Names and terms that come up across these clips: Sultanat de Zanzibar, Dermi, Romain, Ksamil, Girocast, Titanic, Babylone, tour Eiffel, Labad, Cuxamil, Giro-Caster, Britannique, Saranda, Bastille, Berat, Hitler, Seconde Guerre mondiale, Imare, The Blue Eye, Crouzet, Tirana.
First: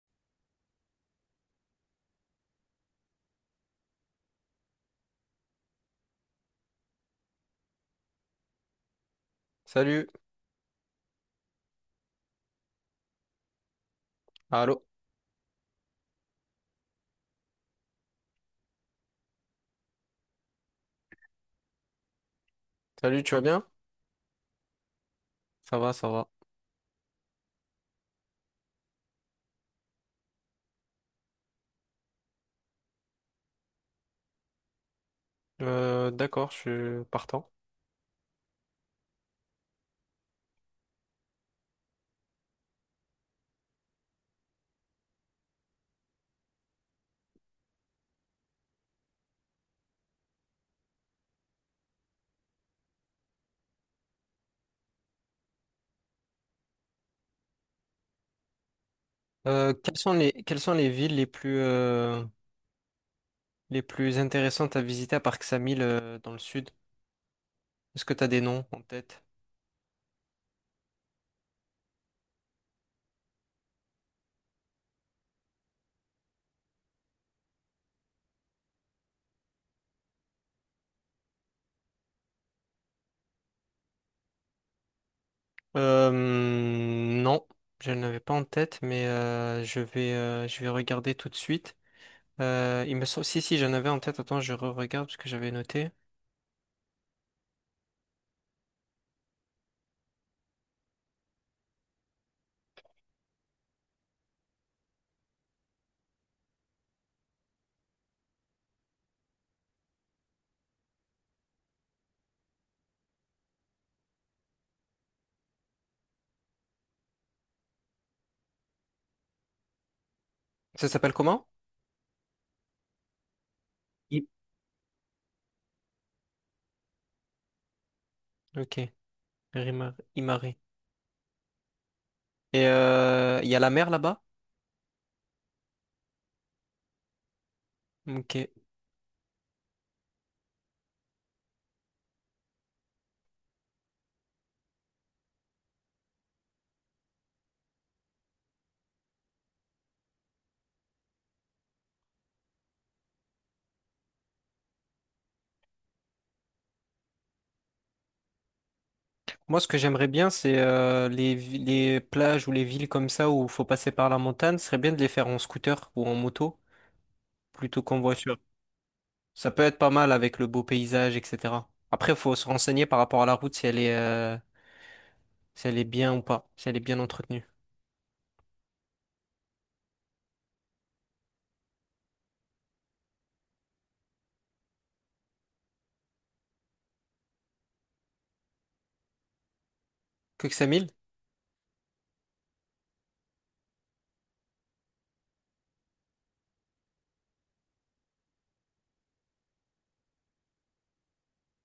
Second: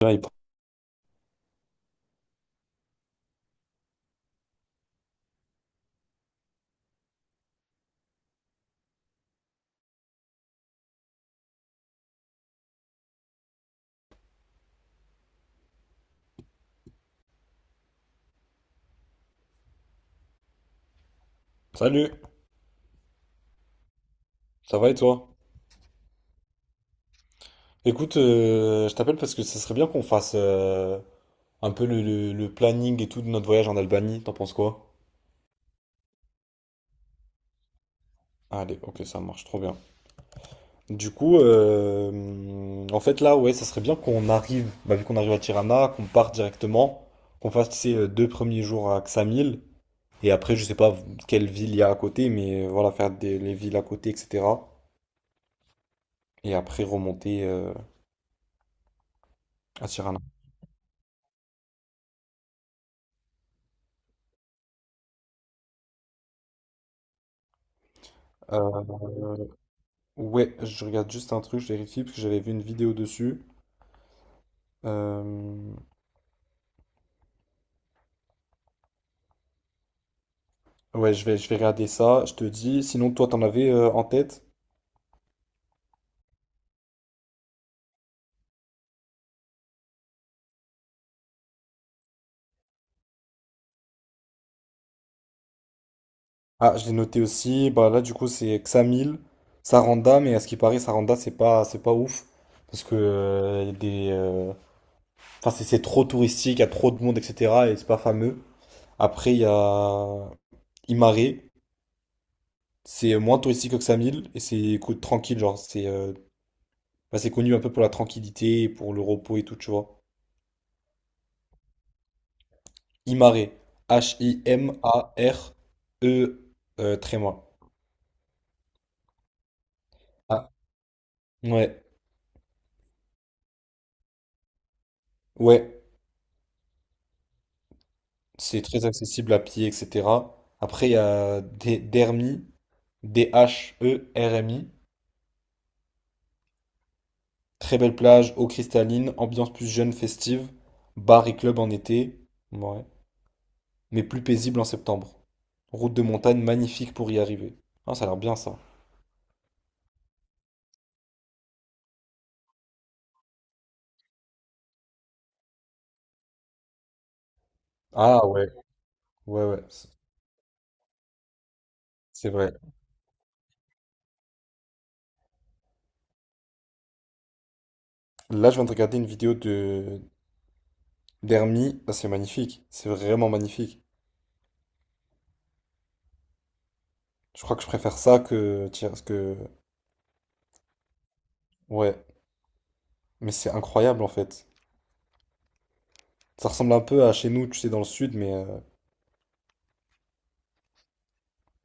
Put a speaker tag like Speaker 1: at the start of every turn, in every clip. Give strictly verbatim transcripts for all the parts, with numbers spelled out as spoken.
Speaker 1: Là, il prend-
Speaker 2: Salut, allô,
Speaker 1: Salut,
Speaker 2: salut, tu vas bien?
Speaker 1: ça va et toi?
Speaker 2: Ça va, ça va.
Speaker 1: Écoute, euh, je t'appelle parce que ça serait bien qu'on fasse euh, un peu le, le- le planning et tout de notre voyage en Albanie, t'en penses quoi?
Speaker 2: Euh, d'accord, je suis partant.
Speaker 1: Allez, ok, ça marche trop bien. Du coup, euh, en fait là, ouais, ça serait bien qu'on arrive, bah, vu qu'on arrive à Tirana, qu'on parte directement, qu'on fasse ces deux premiers jours à Ksamil, et après, je sais pas quelle ville il y a à côté, mais euh, voilà, faire des, les villes à côté, et cetera. Et après remonter euh,
Speaker 2: Euh,
Speaker 1: à
Speaker 2: quelles sont
Speaker 1: Tirana.
Speaker 2: les, quelles sont les villes les plus, euh, les plus intéressantes à visiter à part Ksamil euh, dans le sud? Est-ce que tu as des noms en
Speaker 1: Euh,
Speaker 2: tête?
Speaker 1: Ouais, je regarde juste un truc, je vérifie parce que j'avais vu une vidéo dessus. Euh, Ouais, je vais, je vais regarder ça, je te dis. Sinon, toi, t'en avais euh, en tête?
Speaker 2: Euh, non, je n'avais pas en tête, mais euh, je vais, euh, je vais regarder tout de suite. Euh, il me semble, si, si, j'en avais en tête. Attends, je re-regarde parce que j'avais noté.
Speaker 1: Ah, je l'ai noté aussi. Bah là, du coup, c'est Xamil, Saranda, mais à ce qui paraît, Saranda, c'est pas, c'est pas ouf. Parce que euh, y a des, euh, enfin, c'est c'est trop touristique, il y a trop de monde, et cetera. Et c'est pas fameux. Après, il y a Imare, c'est moins touristique que Xamil, et c'est écoute, tranquille, genre, c'est euh, bah, c'est connu un peu pour la tranquillité, pour le repos et tout, tu vois.
Speaker 2: Ça s'appelle comment?
Speaker 1: Himaré.
Speaker 2: I-
Speaker 1: H-I-M-A-R-E, euh, tréma.
Speaker 2: Ok, Rima-
Speaker 1: Ah,
Speaker 2: Imare.
Speaker 1: ouais,
Speaker 2: Et euh, il y a la mer là-bas?
Speaker 1: ouais,
Speaker 2: Ok.
Speaker 1: c'est très accessible à pied, et cetera. Après, il y a des Dermi, D-H-E-R-M-I. Très belle plage, eau cristalline, ambiance plus jeune, festive, bar et club en été, ouais, mais plus paisible en septembre. Route de montagne magnifique pour y arriver. Ah, ça a l'air bien ça.
Speaker 2: Moi, ce que j'aimerais bien, c'est euh, les, vi- les plages ou les villes comme ça où il faut passer par la montagne, ce serait bien de les faire en scooter ou en moto plutôt qu'en
Speaker 1: Ah
Speaker 2: voiture.
Speaker 1: ouais, ouais,
Speaker 2: Ça peut
Speaker 1: ouais,
Speaker 2: être
Speaker 1: c'est
Speaker 2: pas mal avec le beau paysage, et cetera. Après, il
Speaker 1: c'est
Speaker 2: faut se
Speaker 1: vrai.
Speaker 2: renseigner par rapport à la route si elle est, euh, si elle est bien ou pas, si elle est bien entretenue.
Speaker 1: Là, je viens de regarder une vidéo de d'Hermie. Ah, c'est magnifique, c'est vraiment magnifique. Je crois que je préfère ça que, tiens, parce que,
Speaker 2: Cuxamil?
Speaker 1: ouais, mais c'est incroyable en fait. Ça ressemble un peu à chez nous, tu sais, dans le sud, mais euh,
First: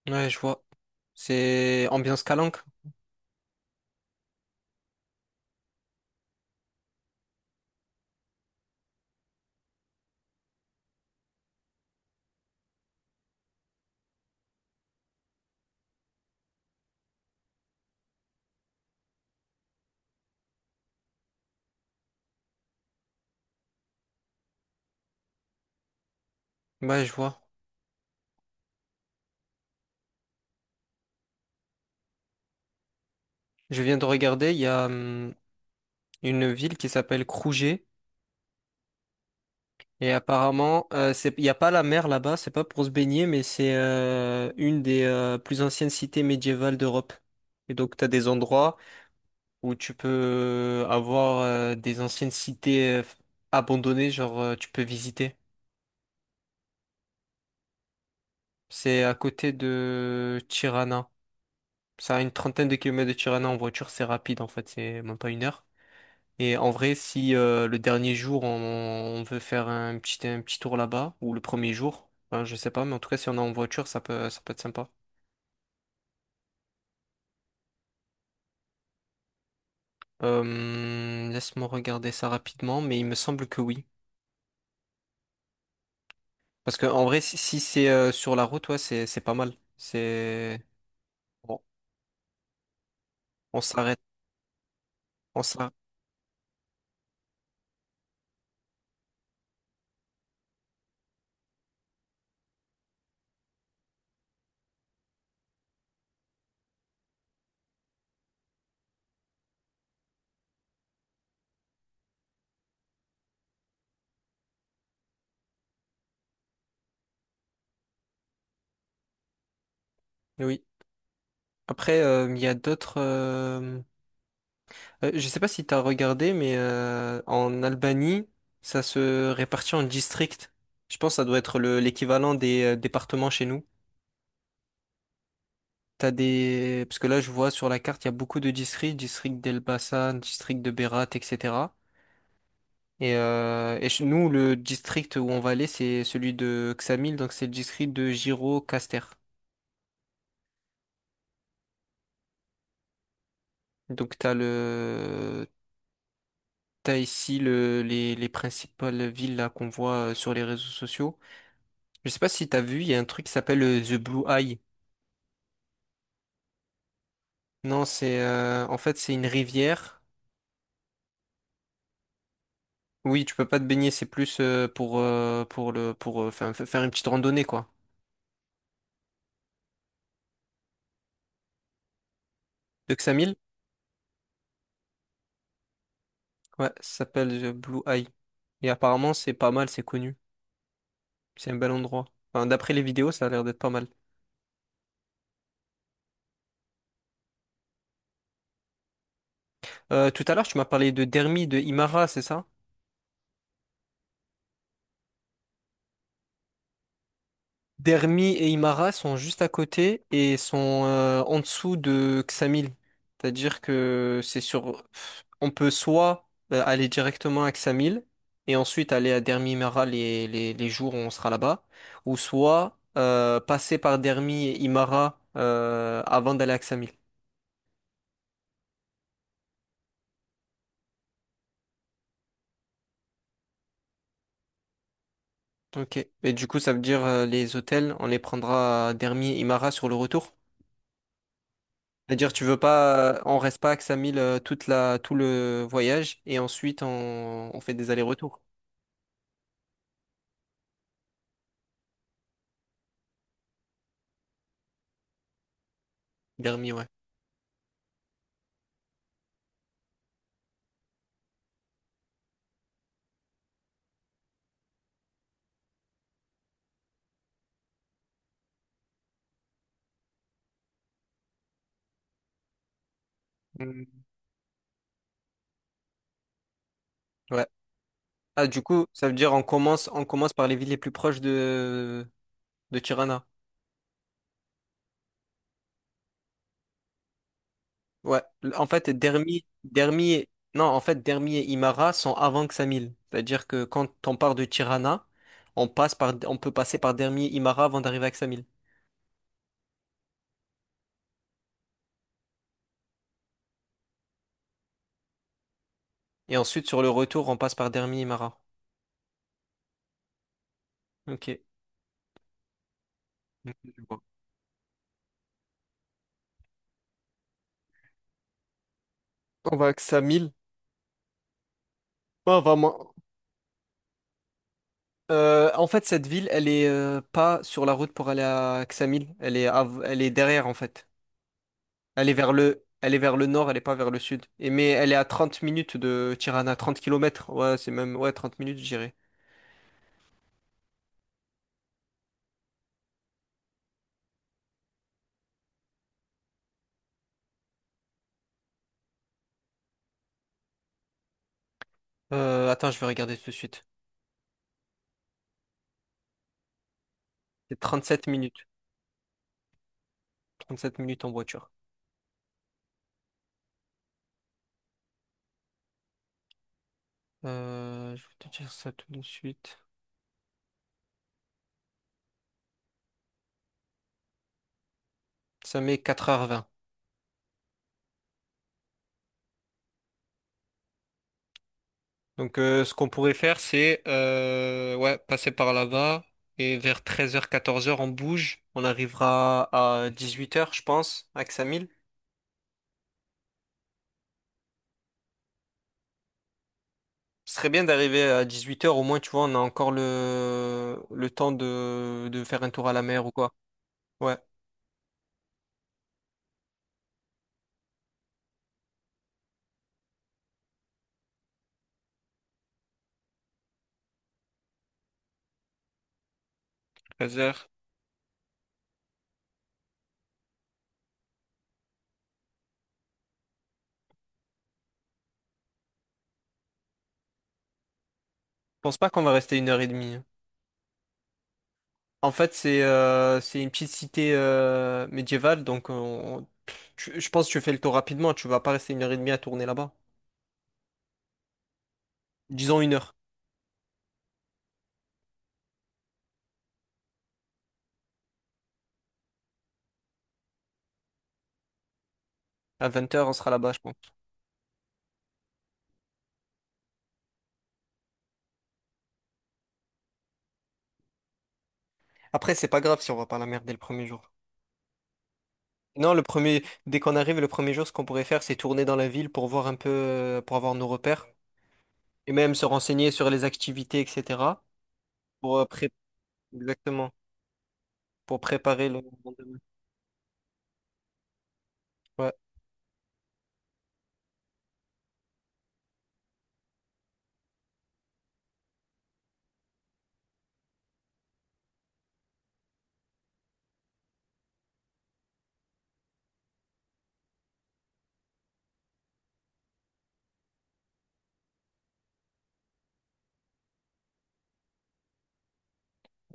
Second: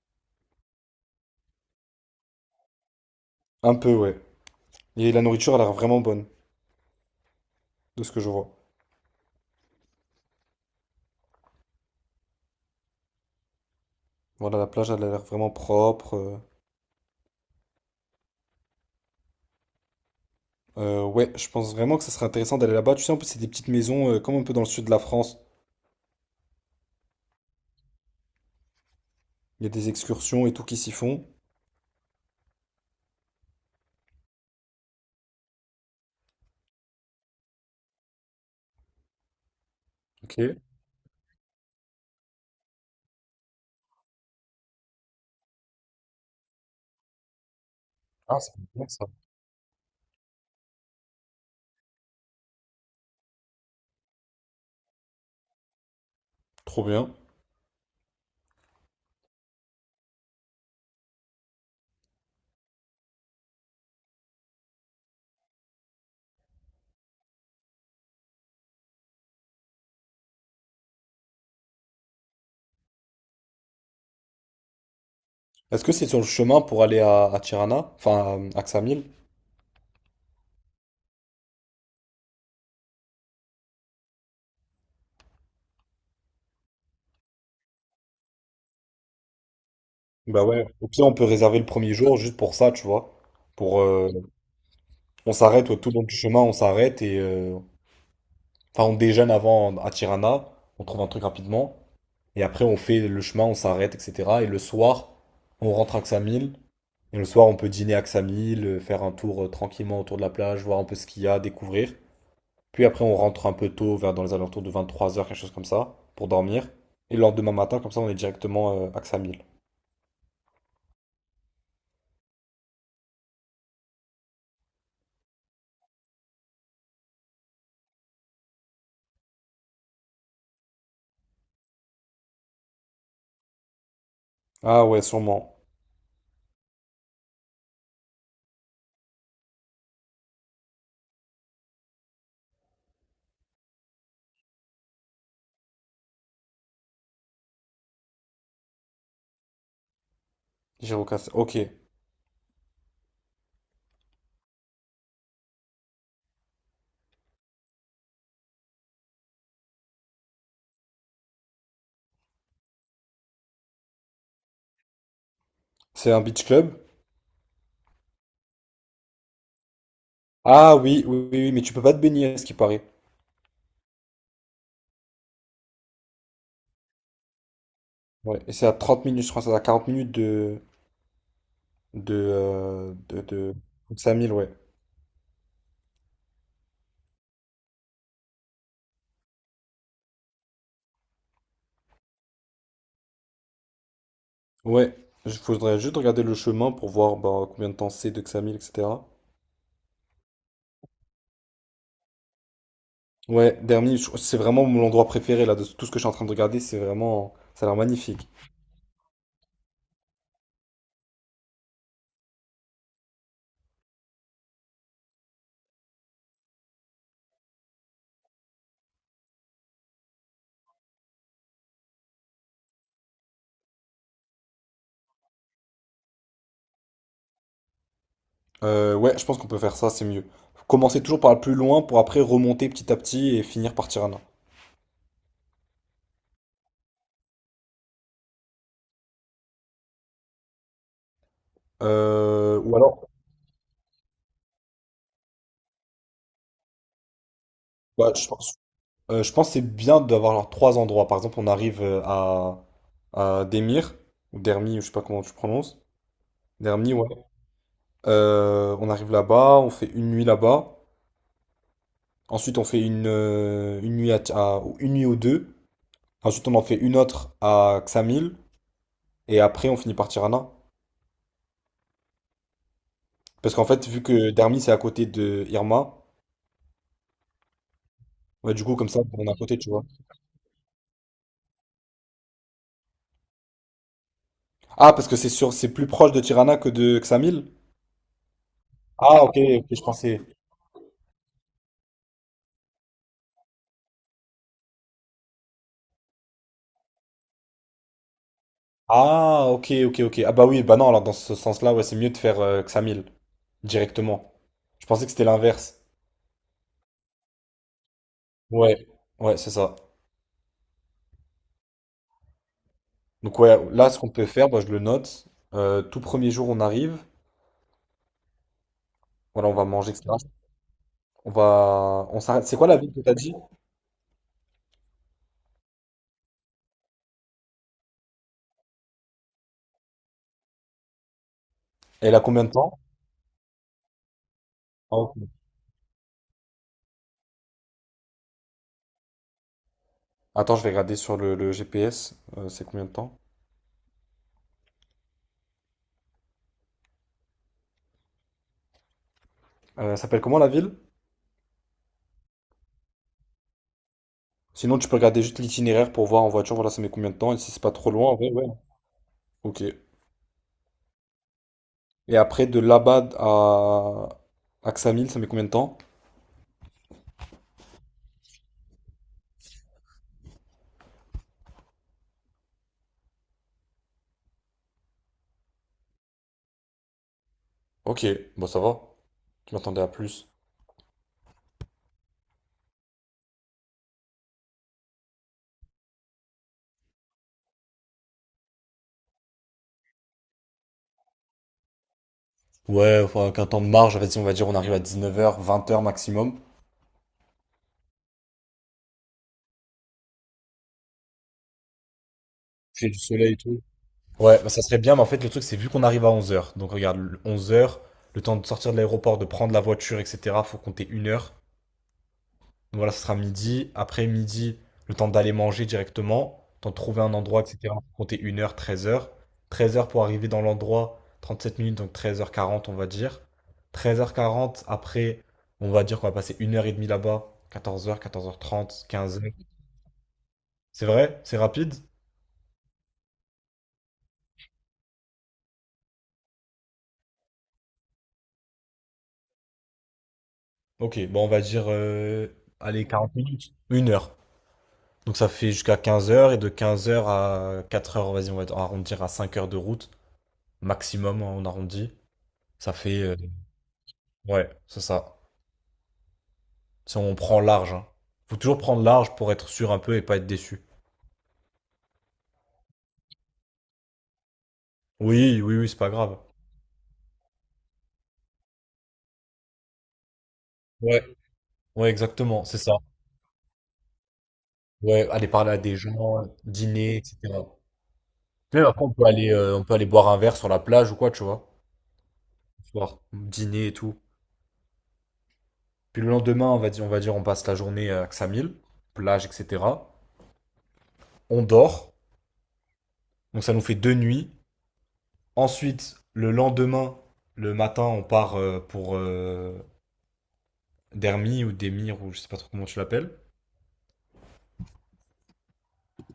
Speaker 2: Ouais, je vois. C'est ambiance Calanque?
Speaker 1: un peu, ouais. Et la nourriture elle a l'air vraiment bonne, de ce que je vois. Voilà, la plage, elle a l'air vraiment propre. euh. Euh, ouais, je pense vraiment que ça serait intéressant d'aller là-bas. Tu sais, en plus, c'est des petites maisons, euh, comme un peu dans le sud de la France.
Speaker 2: Ouais, je vois.
Speaker 1: Il y a des excursions et tout qui s'y font.
Speaker 2: Je viens de regarder, il y a hum, une ville qui s'appelle Crouzet. Et
Speaker 1: Ok.
Speaker 2: apparemment, euh, c'est, il n'y a pas la mer là-bas, c'est pas pour se baigner, mais c'est euh, une des euh, plus anciennes cités médiévales d'Europe. Et donc, tu as des
Speaker 1: Ah, c'est
Speaker 2: endroits
Speaker 1: bien ça.
Speaker 2: où tu peux euh, avoir euh, des anciennes cités euh, abandonnées, genre euh, tu peux visiter.
Speaker 1: Trop bien.
Speaker 2: C'est à côté de Tirana. Ça a une trentaine de kilomètres de Tirana en voiture, c'est rapide en fait, c'est même pas une heure. Et en vrai, si euh, le dernier jour, on, on veut faire un petit, un petit tour là-bas, ou le premier jour, enfin, je sais pas, mais en tout cas, si on est en voiture, ça peut, ça peut être sympa.
Speaker 1: Est-ce que c'est sur le chemin pour aller à, à Tirana, enfin à, à Ksamil?
Speaker 2: Euh, laisse-moi regarder ça rapidement, mais il me semble que oui. Parce que en vrai, si, si c'est euh, sur la route, ouais, c'est, c'est pas mal.
Speaker 1: Bah
Speaker 2: C'est...
Speaker 1: ouais. Au pire, on peut réserver
Speaker 2: Bon,
Speaker 1: le premier jour juste pour ça, tu vois.
Speaker 2: on
Speaker 1: Pour,
Speaker 2: s'arrête,
Speaker 1: euh, On
Speaker 2: on
Speaker 1: s'arrête
Speaker 2: s'arrête.
Speaker 1: ouais, tout le long du chemin, on s'arrête et euh, enfin on déjeune avant à Tirana, on trouve un truc rapidement et après on fait le chemin, on s'arrête, et cetera. Et le soir, on rentre à Ksamil et le soir on peut dîner à Ksamil, euh, faire un tour euh, tranquillement autour de la plage, voir un peu ce qu'il y a, découvrir. Puis après on rentre un peu tôt, vers dans les alentours de vingt-trois heures, quelque chose comme ça, pour dormir. Et le lendemain matin, comme ça on est directement euh, à Ksamil.
Speaker 2: Oui. Après, euh, il y a d'autres... euh, Euh, je sais pas si t'as regardé, mais euh, en Albanie, ça se répartit en districts. Je pense que ça doit être le- l'équivalent des euh, départements chez nous.
Speaker 1: Ah ouais, sûrement.
Speaker 2: T'as des... Parce que là, je vois sur la carte, il y a beaucoup de districts, district d'Elbasan, district de Berat, et cetera. Et, euh, et chez nous, le district où on va aller, c'est celui de Ksamil, donc c'est le district de Giro-Caster.
Speaker 1: Girocast. Ok.
Speaker 2: Donc t'as le... t'as ici le... les... les principales villes là qu'on voit euh, sur les réseaux sociaux. Je sais pas si t'as vu, il y a un truc qui s'appelle euh, The Blue Eye.
Speaker 1: C'est un beach club?
Speaker 2: Non, c'est euh, en fait c'est une rivière.
Speaker 1: Ah oui, oui, oui, oui, mais tu peux pas te baigner, à ce qui paraît.
Speaker 2: Oui, tu peux pas te baigner, c'est plus euh, pour euh, pour le pour euh, faire, faire une petite randonnée quoi.
Speaker 1: Ouais, et c'est à trente minutes, je crois, c'est à quarante minutes de, de, euh,
Speaker 2: De
Speaker 1: de,
Speaker 2: Xamil?
Speaker 1: de Xamil, ouais.
Speaker 2: Ouais, ça s'appelle The Blue Eye. Et apparemment c'est pas mal, c'est connu, c'est un bel endroit. Enfin, d'après les vidéos, ça a l'air d'être pas mal.
Speaker 1: Ouais, il faudrait juste regarder le chemin pour voir bah, combien de temps c'est de Xamil, et cetera.
Speaker 2: Euh, tout à l'heure, tu m'as parlé de Dermi, de Imara, c'est ça?
Speaker 1: Ouais, Dermi, je- c'est vraiment mon endroit préféré là, de tout ce que je suis en train de regarder, c'est vraiment, ça a l'air magnifique.
Speaker 2: Dermi et Imara sont juste à côté et sont euh, en dessous de Xamil. C'est-à-dire que c'est sur... On peut soit euh, aller directement à Xamil et ensuite aller à Dermi Imara les, les, les jours où on sera là-bas, ou soit euh, passer par Dermi et Imara euh, avant d'aller à Xamil.
Speaker 1: Euh, ouais, je pense qu'on peut faire ça, c'est mieux. Commencer toujours par le plus loin pour après remonter petit à petit et finir par Tirana.
Speaker 2: Ok. Et du coup, ça veut dire euh, les hôtels, on les prendra à Dermi et Imara sur le retour? C'est-à-dire, tu veux
Speaker 1: Euh, ou alors,
Speaker 2: pas, euh, on reste pas à Ksamil euh, toute la, tout le voyage et ensuite on, on fait des
Speaker 1: bah, je
Speaker 2: allers-retours.
Speaker 1: pense. Euh, je pense que c'est bien d'avoir genre trois endroits. Par exemple, on arrive euh, à, à Demir, ou Dermi, ou je sais pas comment tu prononces.
Speaker 2: Dermi, ouais.
Speaker 1: Dermi, ouais. Euh, on arrive là-bas, on fait une nuit là-bas. Ensuite, on fait une, euh, une nuit à, Ti- à- ou une nuit ou deux. Ensuite, on en fait une autre à Xamil. Et après, on finit par Tirana. Parce qu'en fait, vu
Speaker 2: Mm.
Speaker 1: que Dermi, c'est à côté de Irma,
Speaker 2: Ouais. Ah,
Speaker 1: ouais,
Speaker 2: du
Speaker 1: du coup,
Speaker 2: coup,
Speaker 1: comme ça,
Speaker 2: ça veut
Speaker 1: on est
Speaker 2: dire
Speaker 1: à
Speaker 2: on
Speaker 1: côté, tu vois.
Speaker 2: commence, on commence par les villes les plus proches de, de Tirana.
Speaker 1: Ah, parce que c'est sûr, c'est plus proche de Tirana que de Xamil?
Speaker 2: Ouais. En fait,
Speaker 1: Ah, ok, ok,
Speaker 2: Dermi,
Speaker 1: je
Speaker 2: Dermi,
Speaker 1: pensais.
Speaker 2: et- non, en fait, Dermi et Imara sont avant Ksamil. C'est-à-dire que quand on part de Tirana, on passe par, on peut passer par Dermi et Imara avant d'arriver à Ksamil.
Speaker 1: Ah, ok, ok, ok. Ah bah oui, bah non, alors dans ce sens-là, ouais, c'est mieux de faire euh, Xamil directement. Je pensais que c'était l'inverse.
Speaker 2: Et ensuite, sur le retour, on passe par Dermi et Imara.
Speaker 1: Ouais. Ouais, c'est ça.
Speaker 2: Ok.
Speaker 1: Donc
Speaker 2: Ok,
Speaker 1: ouais,
Speaker 2: je
Speaker 1: là, ce
Speaker 2: vois.
Speaker 1: qu'on peut faire, bah, je le note. Euh, tout premier jour, on arrive. Voilà, on
Speaker 2: On
Speaker 1: va
Speaker 2: va à
Speaker 1: manger, et cetera.
Speaker 2: Ksamil.
Speaker 1: On va... On
Speaker 2: Ah,
Speaker 1: s'arrête. C'est
Speaker 2: on
Speaker 1: quoi la ville
Speaker 2: va,
Speaker 1: que t'as dit?
Speaker 2: Euh, en fait, cette ville, elle est euh, pas sur la route pour aller à Ksamil. Elle est, av- elle est derrière, en fait. Elle est
Speaker 1: Elle a
Speaker 2: vers
Speaker 1: combien de
Speaker 2: le,
Speaker 1: temps?
Speaker 2: elle est vers le nord, elle est pas vers le sud. Et mais elle est
Speaker 1: Ah,
Speaker 2: à
Speaker 1: ok.
Speaker 2: trente minutes de Tirana, trente kilomètres. Ouais, c'est même, ouais, trente minutes, j'irai.
Speaker 1: Attends, je vais regarder sur le, le G P S. Euh, c'est combien de temps? Euh, elle s'appelle comment la ville?
Speaker 2: Euh, attends, je vais regarder tout de suite.
Speaker 1: Sinon, tu peux regarder juste l'itinéraire pour voir en voiture, voilà, ça met combien de temps. Et si
Speaker 2: C'est
Speaker 1: c'est pas trop
Speaker 2: trente-sept
Speaker 1: loin, en vrai,
Speaker 2: minutes.
Speaker 1: ouais. Ok.
Speaker 2: trente-sept minutes en voiture.
Speaker 1: Et après, de Labad à Axamil, ça met combien de temps?
Speaker 2: Euh, je vais te dire ça tout de suite. Ça met quatre heures vingt.
Speaker 1: Ok, bon, ça va. Je m'attendais à plus.
Speaker 2: Donc, euh, ce qu'on pourrait faire, c'est euh, ouais, passer par là-bas et vers treize heures quatorze heures on bouge. On arrivera à dix-huit heures, je pense, à Ksamil.
Speaker 1: Ouais, enfin, qu'un temps de marge, vas-y, on va dire, on arrive à dix-neuf heures, vingt heures maximum.
Speaker 2: Ce serait bien d'arriver à dix-huit heures au moins, tu vois, on a encore le, le temps de... de faire un tour à la
Speaker 1: J'ai du
Speaker 2: mer ou quoi.
Speaker 1: soleil et tout.
Speaker 2: Ouais,
Speaker 1: Ouais, bah, ça serait bien, mais en fait, le truc, c'est vu qu'on arrive à onze heures. Donc, regarde, onze heures, le temps de sortir de l'aéroport, de prendre la voiture, et cetera, faut compter une heure. Donc voilà, ce sera midi. Après midi, le temps d'aller manger directement, temps de trouver un
Speaker 2: Treize
Speaker 1: endroit,
Speaker 2: heures.
Speaker 1: et cetera. Faut compter une heure treize heures treize heures pour arriver dans l'endroit, trente sept minutes, donc treize heures quarante on va dire. Treize heures quarante après, on va dire qu'on va passer une heure et demie là-bas. Quatorze heures quatorze heures
Speaker 2: Je pense
Speaker 1: trente
Speaker 2: pas qu'on va
Speaker 1: quinze h.
Speaker 2: rester une heure et demie. Hein.
Speaker 1: C'est vrai? C'est rapide?
Speaker 2: En fait, c'est euh, c'est une petite cité euh, médiévale, donc euh, on- tu- je pense que tu fais le tour rapidement, tu vas pas rester une heure et demie à tourner là-bas.
Speaker 1: Ok, bon, on va dire, euh,
Speaker 2: Disons une
Speaker 1: allez,
Speaker 2: heure.
Speaker 1: quarante minutes. Une heure donc ça fait jusqu'à quinze heures et de quinze heures à quatre heures vas-y, on va arrondir à cinq heures de route. Maximum, hein, on arrondit.
Speaker 2: À
Speaker 1: Ça
Speaker 2: vingt
Speaker 1: fait.
Speaker 2: heures on
Speaker 1: euh,
Speaker 2: sera là-bas, je pense.
Speaker 1: Ouais, c'est ça. Si on prend large, hein. Faut toujours prendre large pour être sûr un peu et pas être déçu.
Speaker 2: Après, c'est pas grave si on va pas la merde dès le premier jour.
Speaker 1: Oui, oui, oui, c'est pas
Speaker 2: Non, le
Speaker 1: grave.
Speaker 2: premier, dès qu'on arrive, le premier jour, ce qu'on pourrait faire, c'est tourner dans la ville pour voir un peu, euh, pour avoir nos
Speaker 1: Ouais,
Speaker 2: repères
Speaker 1: ouais,
Speaker 2: et même
Speaker 1: exactement,
Speaker 2: se
Speaker 1: c'est ça.
Speaker 2: renseigner sur les activités, et cetera.
Speaker 1: Ouais, aller
Speaker 2: Pour euh,
Speaker 1: parler à
Speaker 2: pré-
Speaker 1: des gens,
Speaker 2: Exactement,
Speaker 1: dîner, et cetera.
Speaker 2: pour
Speaker 1: Même
Speaker 2: préparer le
Speaker 1: après, on peut aller,
Speaker 2: lendemain.
Speaker 1: euh, on peut aller boire un verre sur la plage ou quoi, tu vois.
Speaker 2: Ouais.
Speaker 1: Le soir, dîner et tout. Puis le lendemain, on va dire, on va dire, on passe la journée à Xamil, plage, et cetera. On dort, donc ça nous fait deux nuits. Ensuite, le lendemain, le matin, on part euh, pour euh, Dermi ou Demir ou je sais pas trop comment tu l'appelles.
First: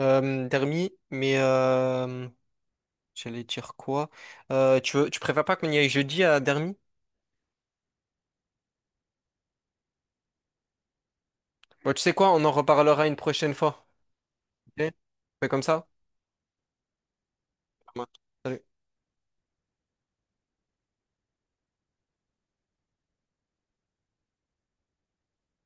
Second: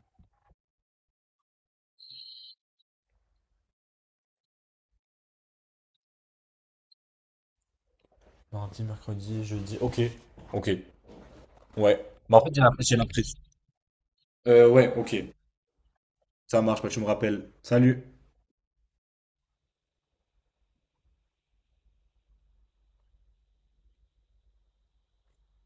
Speaker 2: Euh, Dermi, mais euh, j'allais dire quoi? Euh, tu veux, tu préfères pas qu'on y aille jeudi à Dermi?
Speaker 1: Mardi, mercredi, jeudi. Ok. Ok.
Speaker 2: Bon, tu
Speaker 1: Ouais.
Speaker 2: sais quoi,
Speaker 1: Bah,
Speaker 2: on
Speaker 1: en
Speaker 2: en
Speaker 1: fait, j'ai l'impression. j'ai
Speaker 2: reparlera une
Speaker 1: l'impression-
Speaker 2: prochaine fois.
Speaker 1: Euh,
Speaker 2: Ok
Speaker 1: ouais, ok.
Speaker 2: On fait comme ça?
Speaker 1: Ça marche, bah, tu me rappelles.
Speaker 2: Ouais.
Speaker 1: Salut.
Speaker 2: Salut.